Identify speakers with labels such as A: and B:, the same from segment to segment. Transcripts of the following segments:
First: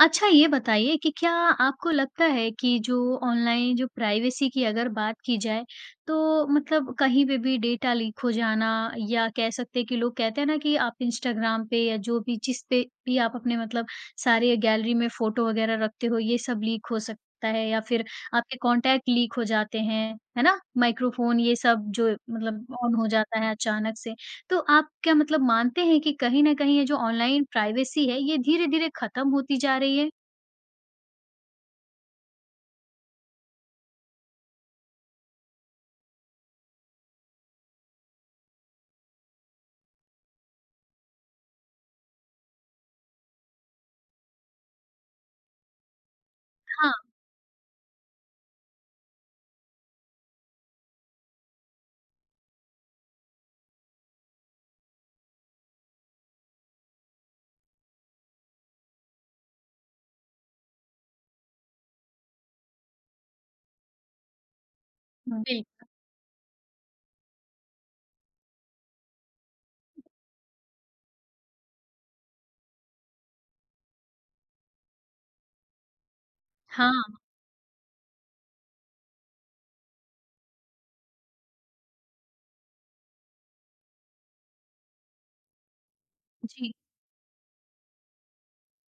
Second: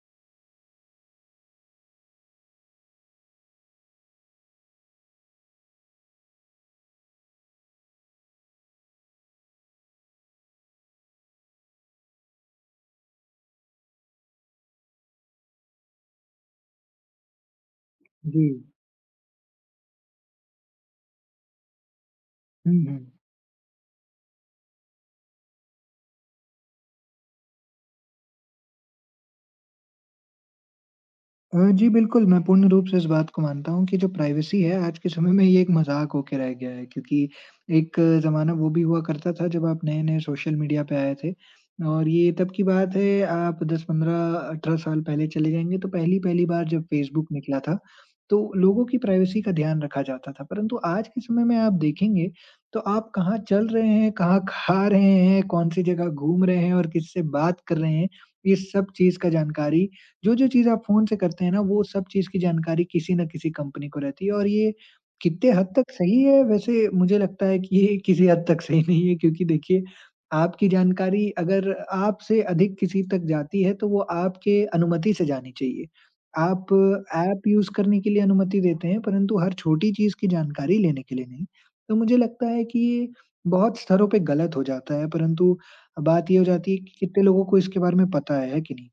A: अच्छा, ये बताइए कि क्या आपको लगता है कि जो ऑनलाइन जो प्राइवेसी की अगर बात की जाए, तो मतलब कहीं पे भी डेटा लीक हो जाना या कह सकते हैं कि लोग कहते हैं ना कि आप इंस्टाग्राम पे या जो भी जिसपे भी आप अपने मतलब सारे गैलरी में फ़ोटो वगैरह रखते हो ये सब लीक हो सकता है या फिर आपके
B: जी।
A: कॉन्टैक्ट लीक हो जाते हैं, है ना? माइक्रोफ़ोन ये सब जो
B: हुँ,
A: मतलब ऑन हो
B: हुँ।
A: जाता है अचानक से, तो आप क्या मतलब मानते हैं कि कहीं न कहीं ये जो ऑनलाइन प्राइवेसी है ये धीरे-धीरे खत्म होती जा रही है?
B: अ, जी बिल्कुल, मैं पूर्ण रूप से इस बात को मानता हूँ कि जो प्राइवेसी है आज के समय में ये एक मज़ाक हो के रह गया है, क्योंकि एक ज़माना वो भी हुआ करता था जब आप नए-नए सोशल मीडिया पे आए थे और ये तब की बात है आप 10-15, 18 साल पहले चले जाएँगे तो पहली-पहली बार जब
A: हाँ।
B: फ़ेसबुक निकला था तो लोगों की प्राइवेसी का ध्यान रखा जाता था। परंतु आज के समय में आप देखेंगे तो आप कहाँ चल रहे हैं, कहाँ खा रहे हैं, कौन-सी जगह घूम रहे हैं और किससे बात कर रहे हैं, ये सब चीज़ का जानकारी जो-जो चीज़ आप फ़ोन से करते हैं ना वो सब चीज़ की जानकारी किसी न किसी कंपनी को रहती है। और ये कितने हद
A: बिल्क
B: तक सही है वैसे मुझे लगता है कि ये किसी हद तक सही नहीं है। क्योंकि देखिए, आपकी जानकारी अगर आपसे अधिक किसी तक जाती है, तो वो आपके अनुमति से जानी चाहिए। आप
A: हाँ।
B: ऐप यूज़ करने के लिए अनुमति देते हैं, परंतु हर छोटी चीज़ की जानकारी लेने के लिए नहीं। तो मुझे लगता है कि बहुत स्तरों पे गलत हो जाता है, परंतु बात ये हो जाती
A: जी।
B: है कि कितने लोगों को इसके बारे में पता है, है कि नहीं?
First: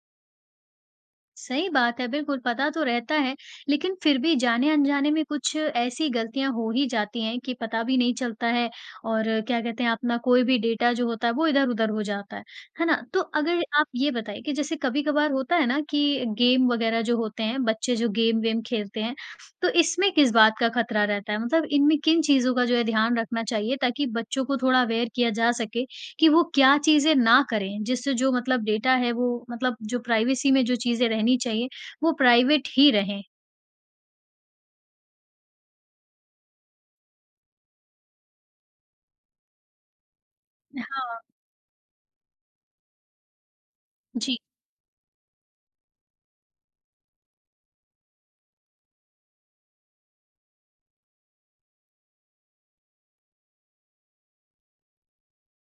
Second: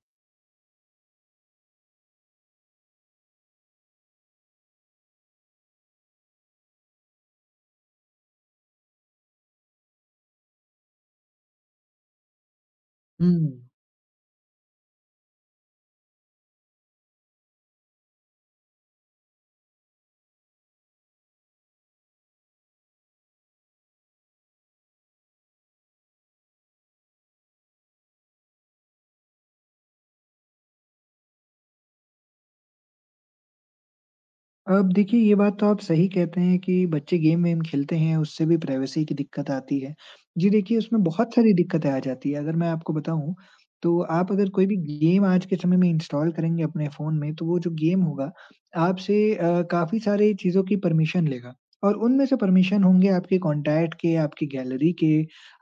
A: सही बात है। बिल्कुल, पता तो रहता है, लेकिन फिर भी जाने-अनजाने में कुछ ऐसी गलतियाँ हो ही जाती हैं कि पता भी नहीं चलता है और क्या कहते हैं अपना कोई भी डेटा जो होता है, वो इधर-उधर हो जाता है। है ना? तो
B: हुँ,
A: अगर
B: हुँ।
A: आप ये बताएँ कि जैसे कभी-कभार होता है ना कि गेम वगैरह जो होते हैं, बच्चे जो गेम वेम खेलते हैं, तो इसमें किस बात का खतरा रहता है? मतलब इनमें किन चीज़ों का जो है ध्यान रखना चाहिए ताकि बच्चों को थोड़ा अवेयर किया जा सके, कि वो क्या चीज़ें ना करें जिससे जो मतलब डेटा है वो मतलब जो प्राइवेसी में जो चीज़ें रहनी चाहिए, वो प्राइवेट ही रहें?
B: अब देखिए, ये बात तो आप सही कहते हैं कि बच्चे गेम वेम खेलते हैं, उससे भी प्राइवेसी की दिक्कत आती है। जी, देखिए उसमें
A: हाँ।
B: बहुत सारी दिक्कतें आ जाती हैं अगर मैं आपको बताऊँ, तो आप
A: जी।
B: अगर कोई भी गेम आज के समय में इंस्टॉल करेंगे अपने फ़ोन में तो वो जो गेम होगा आपसे अ, काफ़ी सारे चीज़ों की परमिशन लेगा और उनमें से परमिशन होंगे आपके कॉन्टैक्ट के, आपकी गैलरी के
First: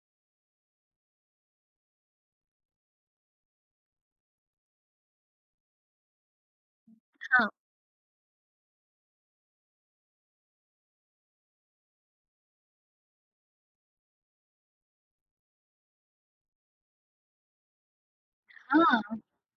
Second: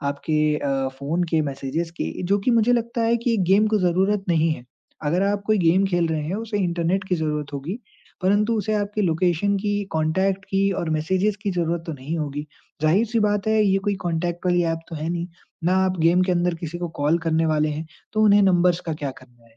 B: आपके अ, फ़ोन के मैसेजेज़ के जो कि मुझे लगता है कि ये गेम को ज़रूरत नहीं है। अगर आप कोई गेम खेल रहे हैं, उसे इंटरनेट की
A: हाँ।
B: ज़रूरत होगी, परंतु उसे आपके लोकेशन की, कॉन्टैक्ट की और मैसेजेज़ की ज़रूरत तो नहीं होगी। ज़ाहिर-सी बात है ये कोई कॉन्टैक्ट वाली ऐप तो है नहीं, ना आप गेम के अंदर किसी को कॉल करने वाले हैं तो उन्हें नंबर्स का क्या
A: हाँ।
B: करना है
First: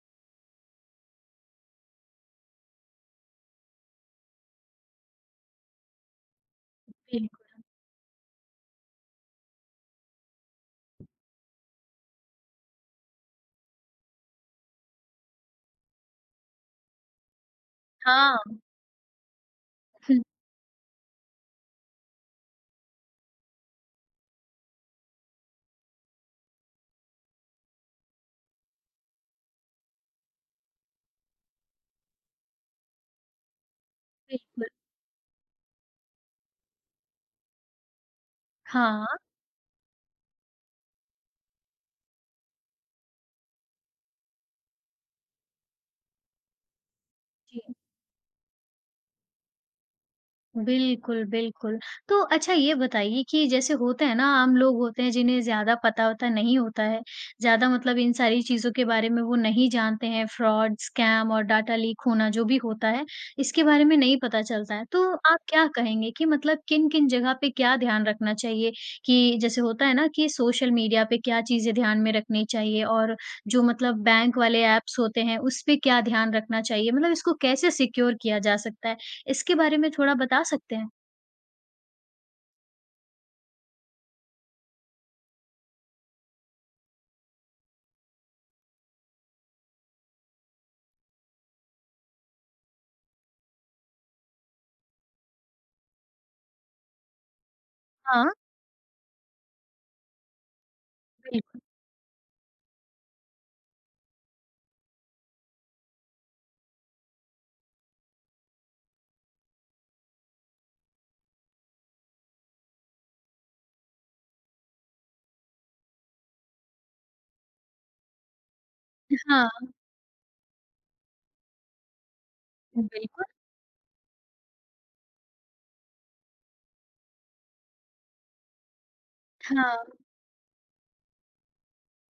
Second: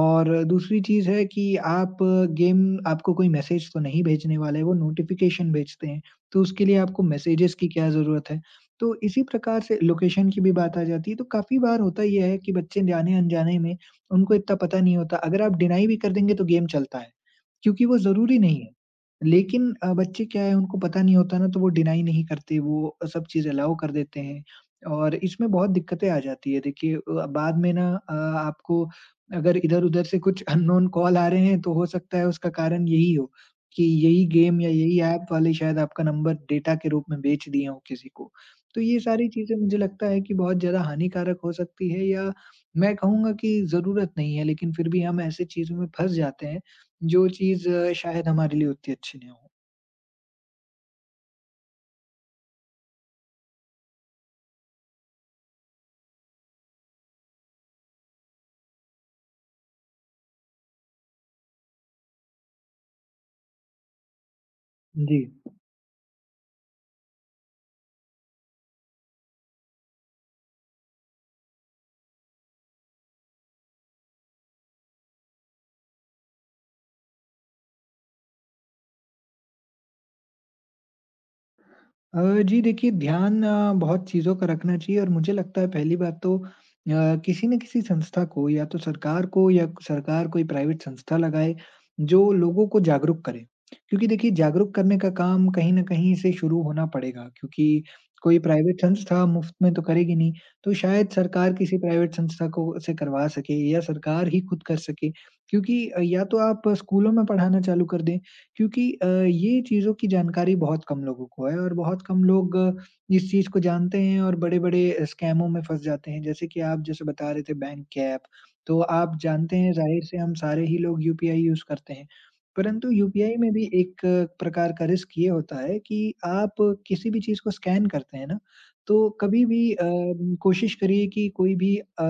B: और दूसरी चीज़ है कि आप गेम आपको कोई मैसेज तो नहीं भेजने वाले वो नोटिफ़िकेशन भेजते हैं, तो उसके लिए आपको मैसेजेज़
A: बिल्कुल।
B: की क्या ज़रूरत है। तो इसी प्रकार से लोकेशन की भी बात आ जाती है तो काफ़ी बार होता ये है कि बच्चे जाने-अनजाने में उनको इतना पता नहीं होता। अगर आप डिनाई भी कर देंगे तो गेम चलता है, क्योंकि वो ज़रूरी नहीं
A: हाँ।
B: है। लेकिन अ,
A: हुँ।
B: बच्चे क्या हैं उनको पता नहीं होता ना तो वो डिनाई नहीं करते वो अ, सब चीज़ अलाउ कर देते हैं और इसमें बहुत दिक्कतें आ जाती हैं। देखिए अ, बाद में ना अ, आपको अगर इधर-उधर से कुछ अननोन कॉल आ रहे हैं तो हो सकता है उसका कारण यही हो, कि यही गेम या
A: बिल्कुल।
B: यही ऐप वाले शायद आपका नंबर डेटा के रूप में बेच दिए हों किसी को। तो ये
A: हाँ।
B: सारी चीज़ें मुझे लगता है कि बहुत ज़्यादा हानिकारक हो सकती हैं या मैं कहूँगा कि ज़रूरत नहीं है लेकिन फिर भी हम ऐसे चीज़ों में फँस जाते हैं, जो चीज़
A: जी।
B: शायद हमारे लिए उतनी अच्छी नहीं हो।
A: बिल्कुल, बिल्कुल। तो अच्छा ये बताइए कि जैसे होता है ना आम लोग होते हैं जिन्हें ज़्यादा पता-वता नहीं होता है, ज़्यादा मतलब इन सारी चीज़ों के बारे में वो नहीं जानते हैं, फ्रॉड, स्कैम और डाटा लीक होना जो भी होता है, इसके बारे में नहीं पता चलता है। तो
B: जी।
A: आप क्या कहेंगे कि मतलब किन-किन जगह पे क्या ध्यान रखना चाहिए? कि जैसे होता है ना कि सोशल मीडिया पे क्या चीज़ें ध्यान में रखनी चाहिए? और जो मतलब बैंक वाले ऐप्स होते हैं, उसपे क्या ध्यान रखना चाहिए? मतलब इसको कैसे सिक्योर किया जा सकता है? इसके बारे में थोड़ा बता सकते हैं?
B: अ, जी देखिए, ध्यान अ, बहुत चीज़ों का रखना चाहिए और मुझे लगता है पहली बात तो अ, किसी न किसी संस्था को या तो सरकार को या क सरकार कोई प्राइवेट संस्था लगाए, जो लोगों को जागरूक करे। क्योंकि देखिए, जागरूक करने का काम कहीं न कहीं से शुरू होना पड़ेगा, क्योंकि
A: हाँ।
B: कोई प्राइवेट संस्था मुफ़्त में तो करेगी नहीं, तो शायद सरकार
A: बिल्कुल।
B: किसी प्राइवेट संस्था को उससे करवा सके या सरकार ही ख़ुद कर सके। क्योंकि अ, या तो आप स्कूलों में पढ़ाना चालू कर दें, क्योंकि अ, ये चीज़ों की जानकारी बहुत कम लोगों को है और बहुत कम लोग इस चीज़ को जानते हैं और बड़े-बड़े स्कैमों में फँस जाते हैं। जैसे कि आप जैसे बता रहे थे बैंक ऐप, तो आप जानते
A: हाँ।
B: हैं ज़ाहिर से हम सारे ही लोग यूपीआई यूज़ करते हैं, परंतु
A: बिल्कुल।
B: यूपीआई में भी एक प्रकार का रिस्क ये होता है कि, आप किसी भी चीज़ को स्कैन करते हैं ना, तो कभी भी अ,
A: हाँ।
B: कोशिश करिए कि कोई भी अ,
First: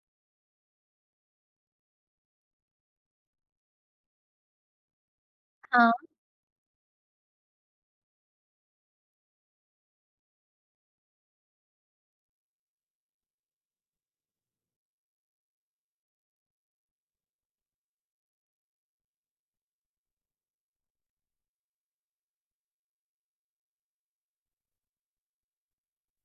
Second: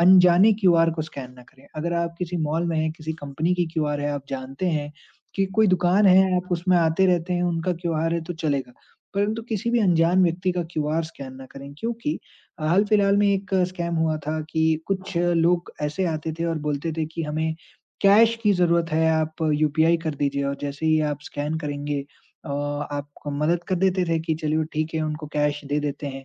B: अनजाने क्यूआर को स्कैन ना करें। अगर आप किसी मॉल में हैं, किसी कंपनी की क्यूआर है, आप जानते हैं कि कोई
A: हाँ।
B: दुकान है, आप उसमें आते रहते हैं, उनका क्यूआर है, तो चलेगा, परंतु किसी भी अनजान व्यक्ति का क्यूआर स्कैन ना करें। क्योंकि हाल-फिलहाल में एक स्कैम हुआ था कि कुछ लोग ऐसे आते थे और बोलते थे कि हमें कैश की ज़रूरत है, आप यूपीआई कर दीजिए और जैसे ही आप स्कैन करेंगे अ, आपको मदद कर देते थे, कि चलिए ठीक है, उनको कैश दे देते हैं।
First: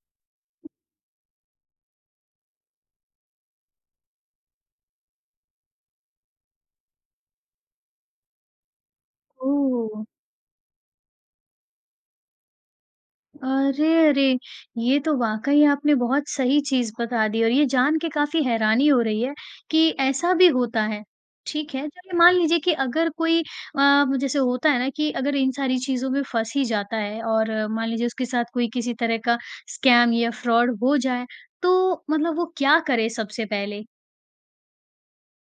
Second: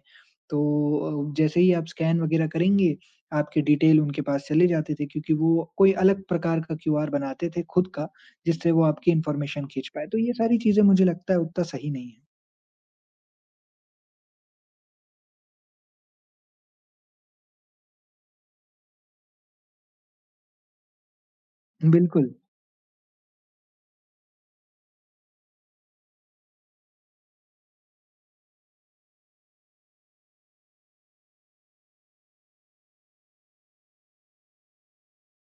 B: तो अ, जैसे ही आप स्कैन वग़ैरह करेंगे, आपके डिटेल उनके पास चले जाते थे, क्योंकि वो कोई अलग प्रकार का क्यूआर बनाते थे ख़ुद का, जिससे वो आपकी इन्फॉर्मेशन खींच
A: ओह!
B: पाएँ। तो ये सारी चीज़ें मुझे लगता है उत्ता सही नहीं हैं।
A: अरे, अरे! ये तो वाक़ई आपने बहुत सही चीज़ बता दी और ये जान के काफ़ी हैरानी हो रही है, कि ऐसा भी होता है। ठीक है, चलिए
B: बिल्कुल।
A: मान लीजिए कि अगर कोई अ, जैसे होता है ना कि अगर इन सारी चीज़ों में फँस ही जाता है और मान लीजिए उसके साथ कोई किसी तरह का स्कैम या फ्रॉड हो जाए, तो मतलब वो क्या करे सबसे पहले?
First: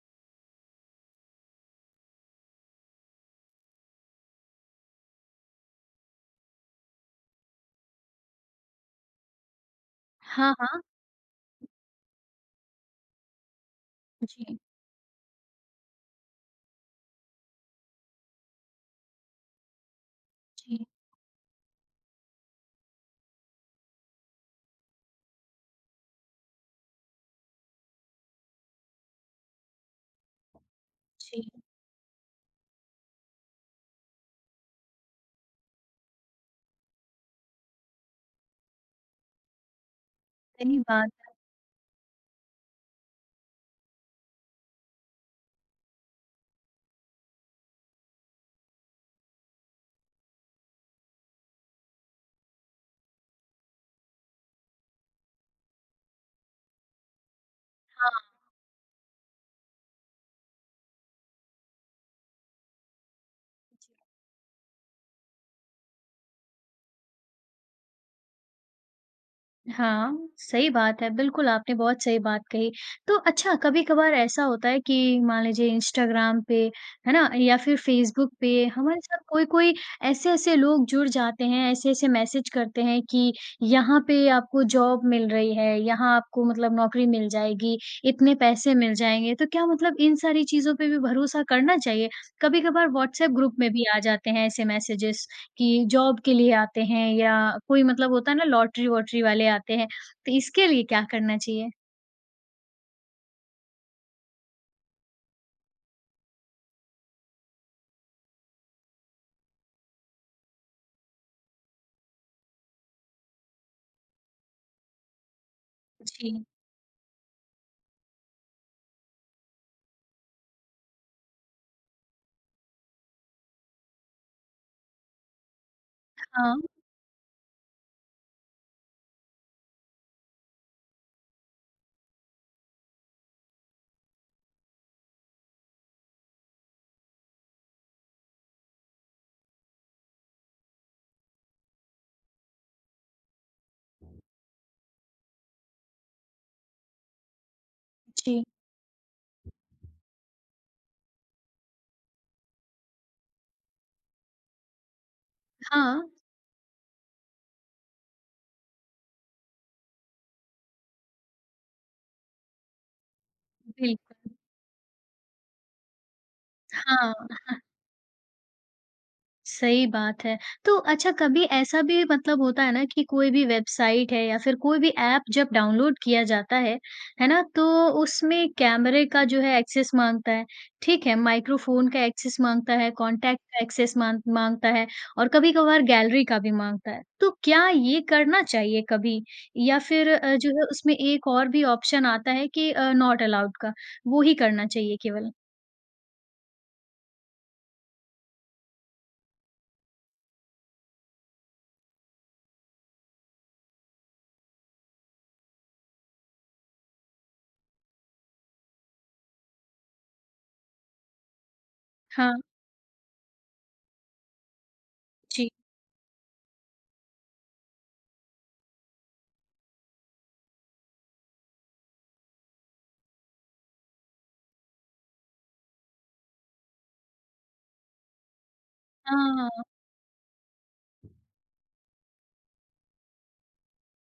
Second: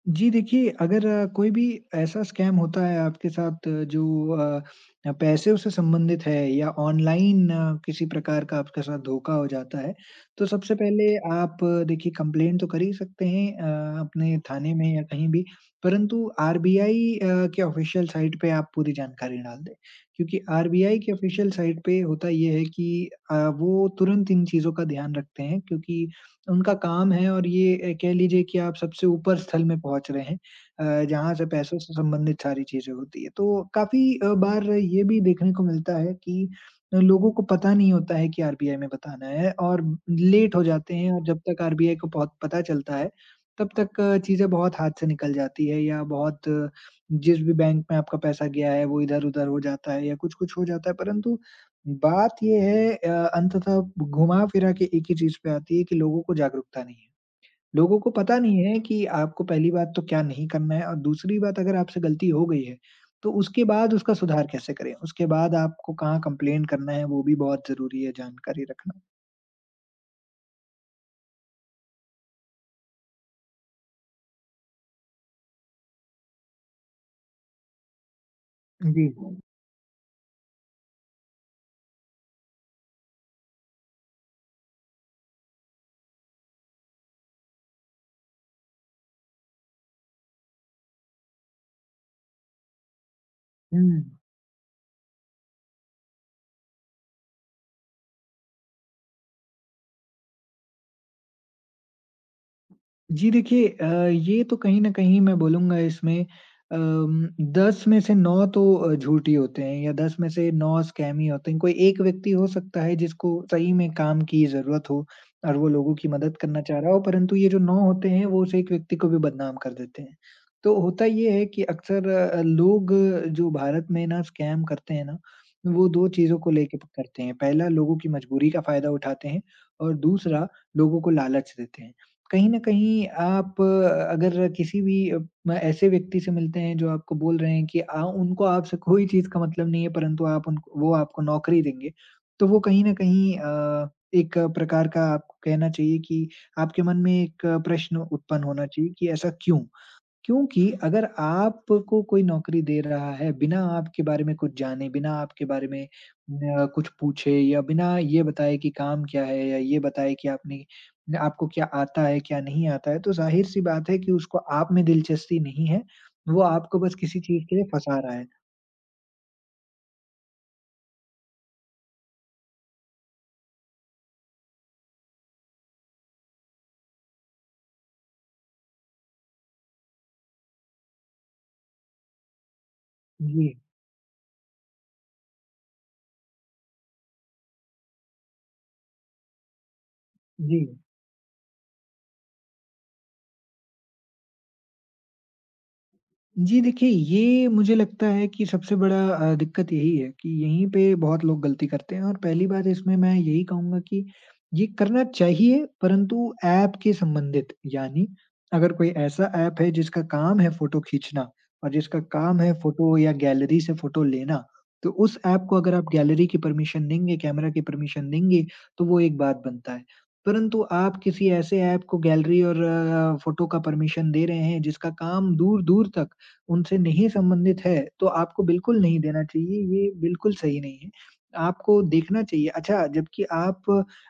B: जी, देखिए अगर कोई भी ऐसा स्कैम होता है आपके साथ जो अ अ, पैसे से संबंधित है या ऑनलाइन किसी प्रकार का आपके साथ धोखा हो जाता है, तो
A: हाँ,
B: सबसे
A: हाँ।
B: पहले आप देखिए कम्प्लेंन तो कर ही सकते हैं अ, अपने
A: जी।
B: थाने में या कहीं भी। परंतु आरबीआई अ, के ऑफ़िशियल साइट पे आप पूरी जानकारी डाल दें, क्योंकि
A: जी।
B: आरबीआई के ऑफ़िशियल साइट पे होता ये है कि अ, वो तुरंत इन चीज़ों का ध्यान रखते हैं क्योंकि उनका काम है और ये ए, कह लीजिए कि आप सबसे ऊपर स्थल में पहुँच रहे हैं अ, जहाँ
A: जी।
B: से पैसों से संबंधित सारी चीज़ें होती हैं। तो काफ़ी अ, बार ये भी देखने को मिलता है कि लोगों को पता नहीं होता है कि आरबीआई में बताना है और म लेट हो
A: सही
B: जाते
A: बात
B: हैं और
A: है।
B: जब तक आरबीआई को पौ पता चलता है, तब तक चीज़ें बहुत हाथ से निकल जाती हैं या बहुत जिस भी बैंक में आपका पैसा गया है, वो इधर-उधर हो जाता है या कुछ-कुछ हो जाता है परंतु बात ये है अ, अंततः ब घुमा-फिरा के एक ही चीज़ पे आती है कि लोगों को जागरूकता नहीं है। लोगों को
A: हाँ।
B: पता नहीं है कि आपको पहली बात तो क्या नहीं करना है और दूसरी बात अगर आपसे गलती हो गई है, तो उसके बाद उसका सुधार कैसे करें। उसके बाद आपको कहाँ कम्प्लेंन करना है, वो भी बहुत ज़रूरी है जानकारी रखना।
A: हाँ, सही बात है। बिल्कुल आपने बहुत सही बात कही। तो अच्छा, कभी-कभार ऐसा होता है कि मान लीजिए इंस्टाग्राम पे, है ना? या फिर फ़ेसबुक पे
B: उम,
A: हमारे
B: जी।
A: साथ कोई-कोई ऐसे-ऐसे लोग जुड़ जाते हैं, ऐसे-ऐसे मैसेज करते हैं कि यहाँ पे आपको जॉब मिल रही है, यहाँ आपको मतलब नौकरी मिल जाएगी, इतने पैसे मिल जाएँगे। तो क्या मतलब इन सारी चीज़ों पे भी भरोसा करना चाहिए? कभी-कभार व्हाट्सएप ग्रुप में भी आ
B: हुँ।
A: जाते हैं ऐसे मैसेजेज़ कि जॉब के लिए आते हैं या कोई मतलब होता है ना लॉटरी वॉटरी वाले आते हैं, तो इसके लिए क्या करना चाहिए?
B: जी, देखिए अ, ये तो कहीं न कहीं मैं बोलूँगा इसमें अम, 10 में से 9 तो अ, झूठ ही होते हैं या 10 में से 9 स्कैम ही होते हैं। कोई एक व्यक्ति हो सकता है जिसको सही में काम की ज़रूरत हो और वो लोगों की मदद
A: जी।
B: करना चाह रहा हो परंतु ये जो 9 होते हैं, वो उस एक व्यक्ति को भी बदनाम कर देते हैं। तो होता ये है कि अक्सर अ, लोग जो भारत में ना स्कैम करते हैं ना, वो 2 चीज़ों को
A: हाँ।
B: लेके करते हैं। पहला लोगों की मजबूरी का फ़ायदा उठाते हैं और दूसरा लोगों को लालच देते हैं। कहीं न कहीं आप अ, अगर किसी भी अ, मैं ऐसे व्यक्ति से मिलते हैं जो आपको बोल रहे हैं कि आ उनको आप से कोई चीज़ का मतलब नहीं है परंतु आप उनको वो आपको नौकरी देंगे, तो वो कहीं न कहीं अ, एक प्रकार का आपको कहना चाहिए कि आपके मन में एक प्रश्न
A: जी।
B: उत्पन्न होना चाहिए कि ऐसा क्यों? क्योंकि अगर आपको कोई नौकरी दे रहा है बिना आपके बारे में कुछ जाने बिना आपके बारे में
A: हाँ।
B: म अ, कुछ पूछे या बिना ये बताए कि काम क्या है या ये बताए कि आपने न आपको क्या आता है, क्या नहीं आता है तो ज़ाहिर-सी बात है कि
A: बिल्कुल।
B: उसको आप में दिलचस्पी नहीं है। वो आपको बस
A: हाँ।
B: किसी चीज़ के लिए फँसा रहा है।
A: सही बात है। तो अच्छा कभी ऐसा भी मतलब होता है ना कि कोई भी वेबसाइट है या फिर कोई भी ऐप जब डाउनलोड किया जाता है, है ना, तो उसमें कैमरे का जो है एक्सेस माँगता है, ठीक है, माइक्रोफ़ोन का एक्सेस माँगता है, कॉन्टैक्ट
B: जी।
A: का एक्सेस माँग माँगता है और कभी-कभार गैलरी का भी माँगता है। तो क्या ये करना चाहिए कभी? या फिर अ, जो है
B: जी।
A: उसमें एक और भी ऑप्शन आता है कि अ, नॉट अलाउड का, वो ही करना चाहिए केवल?
B: जी देखिए ये मुझे लगता है कि सबसे बड़ा अ, दिक्कत यही है कि यहीं पे बहुत लोग गलती करते हैं और पहली बात इसमें मैं यही कहूँगा कि ये करना चाहिए, परंतु एप के संबंधित। यानी अगर कोई ऐसा ऐप है जिसका काम है फ़ोटो खींचना और जिसका काम
A: हाँ।
B: है फ़ोटो या गैलरी से फ़ोटो लेना। तो उस ऐप
A: जी।
B: को अगर आप गैलरी की परमिशन देंगे, कैमरा की परमिशन देंगे, तो वो एक बात बनता है। परंतु आप किसी ऐसे ऐप को गैलरी और अ, फ़ोटो का परमिशन दे रहे हैं जिसका काम दूर-दूर तक उनसे नहीं संबंधित है तो आपको बिल्कुल नहीं देना चाहिए।
A: हाँ।
B: ये बिल्कुल सही नहीं है। आपको देखना चाहिए अच्छा जब्कि आप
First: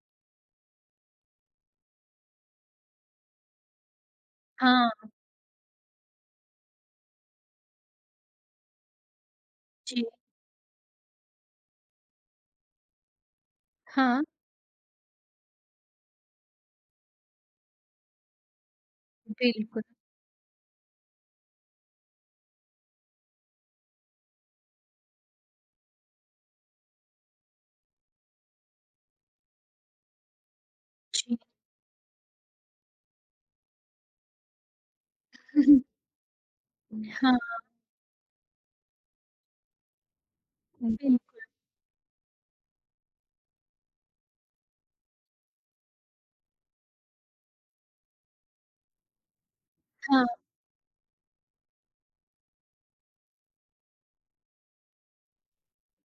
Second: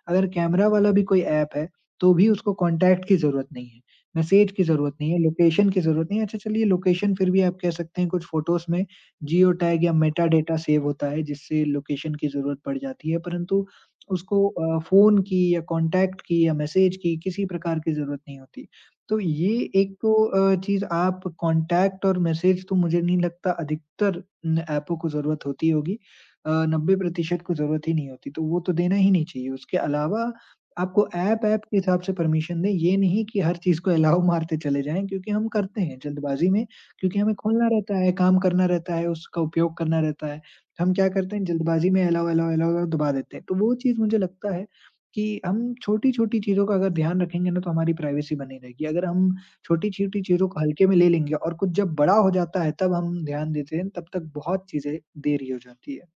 B: अगर कैमरा वाला भी कोई ऐप है तो भी उसको कॉन्टैक्ट की ज़रूरत नहीं है, मैसेज की ज़रूरत
A: हाँ।
B: नहीं है, लोकेशन की ज़रूरत नहीं है। अच्छा चलिए लोकेशन फिर भी आप कह सकते हैं कुछ फ़ोटोज़ में ज़ीओ टैग या
A: जी।
B: मेटाडेटा सेव होता है जिससे लोकेशन की ज़रूरत पड़ जाती है परंतु
A: हाँ।
B: उसको अ, फ़ोन की या कॉन्टैक्ट की या मैसेज की किसी प्रकार की ज़रूरत नहीं होती। तो ये
A: बिल्कुल।
B: एक तो अ, चीज़ आप कॉन्टैक्ट और मैसेज तो मुझे नहीं लगता अधिकतर न ऐपों को ज़रूरत होती होगी। अ, 90% को ज़रूरत ही नहीं होती तो वो तो देना ही नहीं चाहिए। उसके अलावा आपको
A: जी।
B: ऐप ऐप के हिसाब से परमिशन दें, ये नहीं कि हर चीज़ को अलाउ मारते चले जाएँ। क्योंकि हम करते हैं जल्दबाज़ी में क्योंकि हमें
A: हाँ।
B: खोलना रहता है, काम करना रहता है, उसका उपयोग करना रहता है। हम क्या करते हैं
A: बिल्कुल।
B: जल्दबाज़ी में अलाउ, अलाउ, अलाउ दबा देते हैं। तो वो चीज़ मुझे लगता है कि हम छोटी-छोटी चीज़ों का अगर ध्यान रखेंगे ना तो हमारी प्राइवेसी बनी रहेगी। अगर हम छोटी-छोटी
A: हाँ।
B: चीज़ों को हल्के में ले लेंगे और कुछ जब बड़ा हो जाता है तब हम ध्यान देते हैं तब तक बहुत चीज़ें देरी हो जाती है।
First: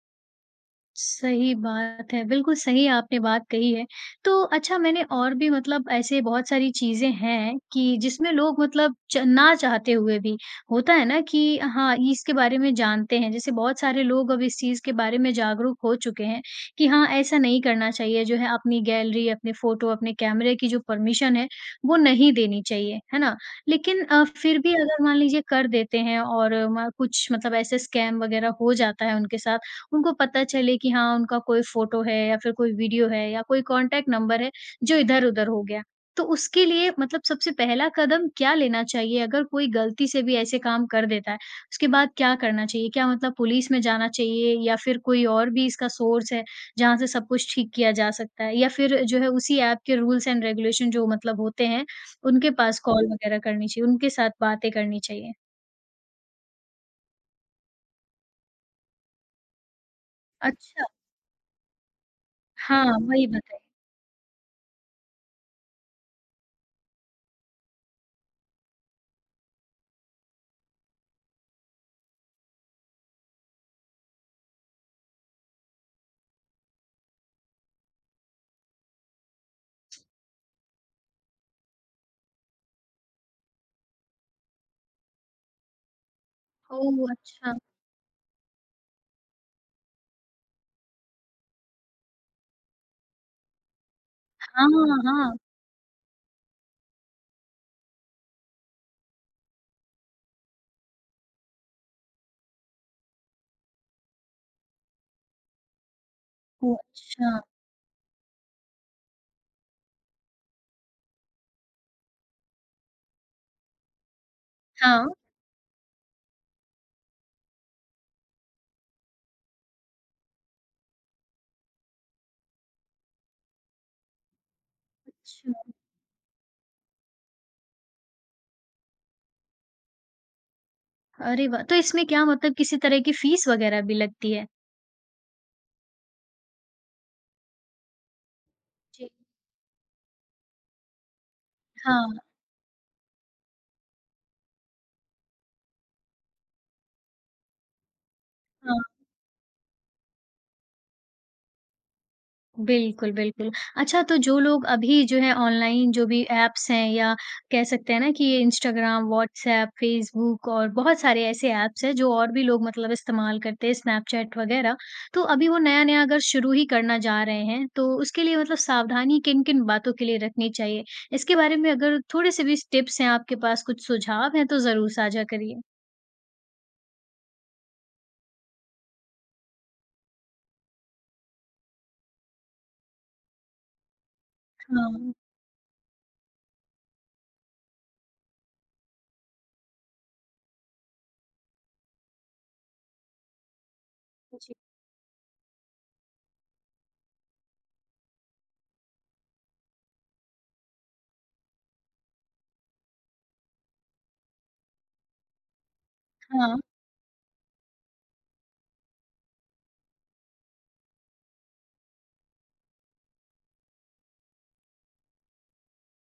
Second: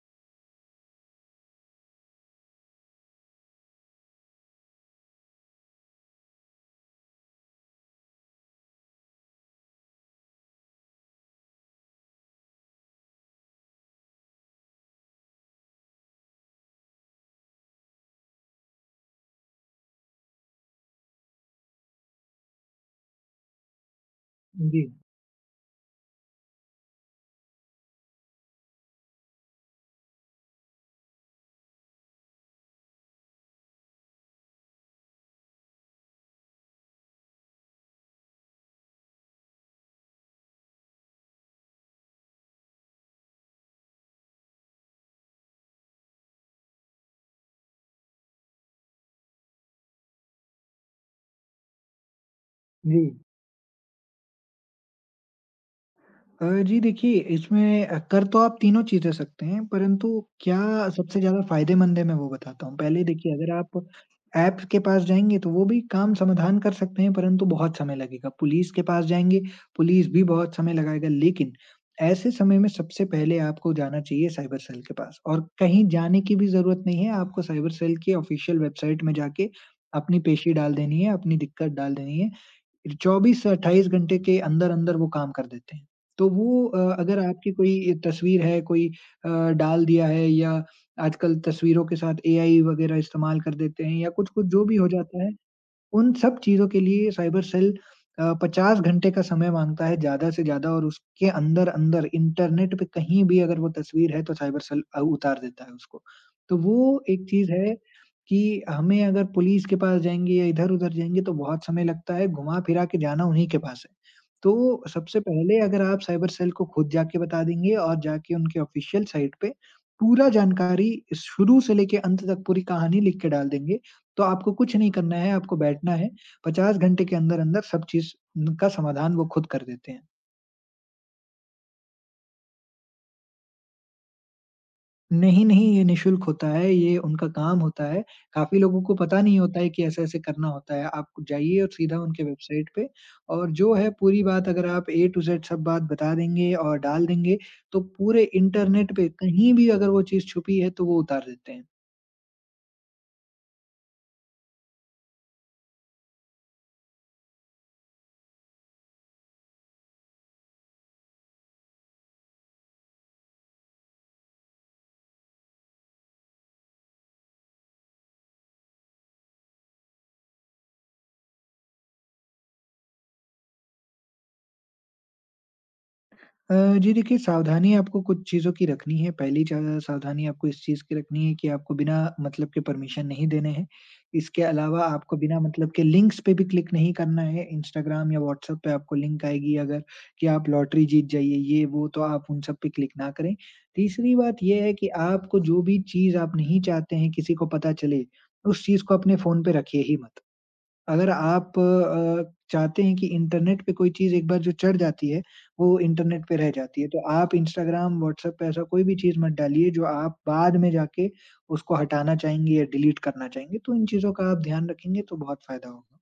A: सही बात है, बिल्कुल सही आपने बात कही है। तो अच्छा, मैंने और भी मतलब ऐसे बहुत सारी चीज़ें हैं, कि जिसमें लोग मतलब च ना चाहते हुए भी होता है ना कि हाँ, इसके बारे में जानते हैं। जैसे बहुत सारे लोग अभी इस चीज़ के बारे में जागरूक हो चुके हैं, कि हाँ ऐसा नहीं करना चाहिए, जो है अपनी गैलरी, अपने फ़ोटो, अपने कैमरे की जो परमिशन है, वो नहीं देनी चाहिए। है ना? लेकिन अ, फिर भी
B: जी।
A: अगर मान लीजिए कर देते हैं और म कुछ मतलब ऐसे स्कैम वगैरह हो जाता है उनके साथ, उनको पता चले कि हाँ, उनका कोई फ़ोटो है या फिर कोई वीडियो है या कोई कॉन्टैक्ट नंबर है, जो इधर-उधर हो गया, तो उसके लिए मतलब सबसे पहला कदम क्या लेना चाहिए अगर कोई गलती से भी ऐसे काम कर देता है? उसके बाद क्या करना चाहिए? क्या मतलब पुलिस में जाना चाहिए या फिर कोई और भी इसका सोर्स है, जहाँ से सब कुछ ठीक किया जा सकता है या फिर जो है उसी ऐप के रूल्स एंड रेगुलेशन जो मतलब होते हैं, उनके पास कॉल
B: जी।
A: वगैरह करनी चाहिए, उनके साथ बातें करनी चाहिए?
B: अ, जी, देखिए, इसमें अ, कर तो आप तीनों चीज़ें सकते हैं, परंतु क्या
A: अच्छा।
B: सबसे ज़्यादा फ़ायदेमंद है मैं वो बताता हूँ।
A: हाँ,
B: पहले
A: वही
B: देखिए, अगर
A: बताइए।
B: आप ऐप्स के पास जाएँगे तो वो भी काम समाधान कर सकते हैं परंतु बहुत समय लगेगा, पुलिस के पास जाएँगे, पुलिस भी बहुत समय लगाएगा लेकिन ऐसे समय में सबसे पहले आपको जाना चाहिए साइबर सेल के पास और कहीं जाने की भी ज़रूरत नहीं है। आपको साइबर सेल के ऑफ़िशियल वेबसाइट में जाके, अपनी पेशी डाल देनी है, अपनी दिक्कत डाल देनी है। 24 से 28 घंटे के अंदर-अंदर वो काम कर देते हैं। तो वो अ,
A: ओह!
B: अगर आपकी
A: अच्छा।
B: कोई तस्वीर है, कोई अ, डाल दिया है या आजकल तस्वीरों के साथ एआई वगैरह इस्तेमाल कर देते हैं या कुछ-कुछ जो
A: हाँ,
B: भी हो जाता है,
A: हाँ।
B: उन सब चीज़ों के लिए साइबर सेल अ, 50 घंटे का समय माँगता है ज़्यादा से ज़्यादा और उसके अंदर-अंदर इंटरनेट पे कहीं भी अगर वो तस्वीर है तो साइबर सेल अ, उतार देता है उसको। तो
A: ओह!
B: वो एक
A: अच्छा।
B: चीज़ है, कि हमें अगर पुलिस के पास जाएँगे या इधर-उधर जाएँगे, तो बहुत समय लगता है, घुमा-फिरा के जाना उन्हीं के पास है। तो
A: हाँ।
B: सबसे पहले अगर आप साइबर सेल को खुद जाके बता देंगे और जाके उनके ऑफ़िशियल साइट पे पूरा जानकारी शुरू से लेके अंत तक पूरी कहानी लिख के डाल देंगे। तो आपको कुछ नहीं करना है, आपको
A: अच्छा।
B: बैठना है, 50 घंटे के अंदर-अंदर सब चीज़ उन का समाधान वो खुद कर देते हैं।
A: अरे, वाह! तो इसमें क्या मतलब किसी तरह की फ़ीस वग़ैरह भी लगती है?
B: नहीं, नहीं। ये निःशुल्क होता है, ये उनका काम होता है, काफ़ी लोगों को
A: जी।
B: पता नहीं होता है कि ऐसे-ऐसे करना होता है, आप जाइए सीधा
A: हाँ।
B: उनके वेबसाइट पे और जो है पूरी बात अगर आप ए टू जेड सब बात बता देंगे और डाल देंगे तो पूरे
A: हाँ।
B: इंटरनेट पे कहीं भी अगर वो चीज़ छुपी है, तो वो उतार देते हैं।
A: बिल्कुल, बिल्कुल। अच्छा तो जो लोग अभी जो है ऑनलाइन जो भी ऐप्स हैं या कह सकते हैं ना कि ये इंस्टाग्राम, व्हाट्सऐप, फेसबुक और बहुत सारे ऐसे ऐप्स हैं, जो और भी लोग मतलब इस्तेमाल करते हैं, स्नैपचैट वग़ैरह, तो अभी वो नया-नया अगर शुरू ही करना जा रहे हैं, तो उसके लिए मतलब सावधानी किन-किन बातों के लिए रखनी चाहिए, इसके बारे में अगर थोड़े-से भी स टिप्स हैं आपके पास, कुछ सुझाव हैं, तो ज़रूर साझा करिए?
B: अ, जी, देखिए सावधानियाँ आपको कुछ चीज़ों की रखनी हैं, पहली ज़्या सावधानी आपको इस चीज़ की रखनी है कि आपको बिना मतलब के परमिशन नहीं देने है, इसके अलावा
A: हाँ।
B: आपको बिना मतलब के लिंक्स पे भी क्लिक नहीं करना है, इंस्टाग्राम या व्हाट्सऐप पे आपको लिंक आएगी अगर कि आप लॉटरी जीत जाइए, ये वो, तो आप उन सब पे क्लिक ना करें, तीसरी बात
A: जी।
B: ये है कि आपको जो भी चीज़ आप नहीं चाहते हैं किसी को पता चले, उस चीज़ को अपने फ़ोन पे रखिए ही मत, अगर आप अ, चाहते हैं कि इंटरनेट पे कोई चीज़ एक बार जो चढ़ जाती है, वो इंटरनेट पे रह
A: हाँ।
B: जाती है, तो आप इंस्टाग्राम, व्हाट्सऐप पे ऐसा कोई भी चीज़ मत डालिए, जो आप बाद में जाके उसको हटाना चाहेंगे या डिलीट करना चाहेंगे, तो इन चीज़ों का आप ध्यान रखेंगे, तो बहुत फ़ायदा होगा।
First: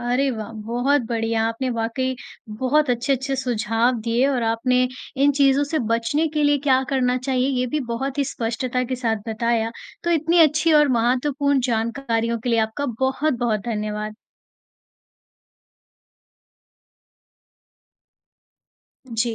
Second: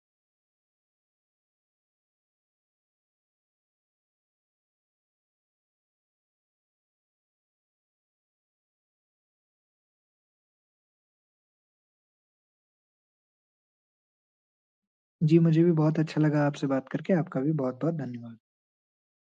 A: अरे, वाह! बहुत बढ़िया, आपने वाक़ई बहुत अच्छे-अच्छे सुझाव दिए और आपने इन चीज़ों से बचने के लिए क्या करना चाहिए ये भी बहुत ही स्पष्टता के साथ बताया, तो इतनी अच्छी और महत्वपूर्ण जानकारियों के लिए आपका बहुत-बहुत धन्यवाद।
B: जी, मुझे भी बहुत अच्छा लगा आपसे बात करके, आपका भी बहुत-बहुत धन्यवाद।
A: जी।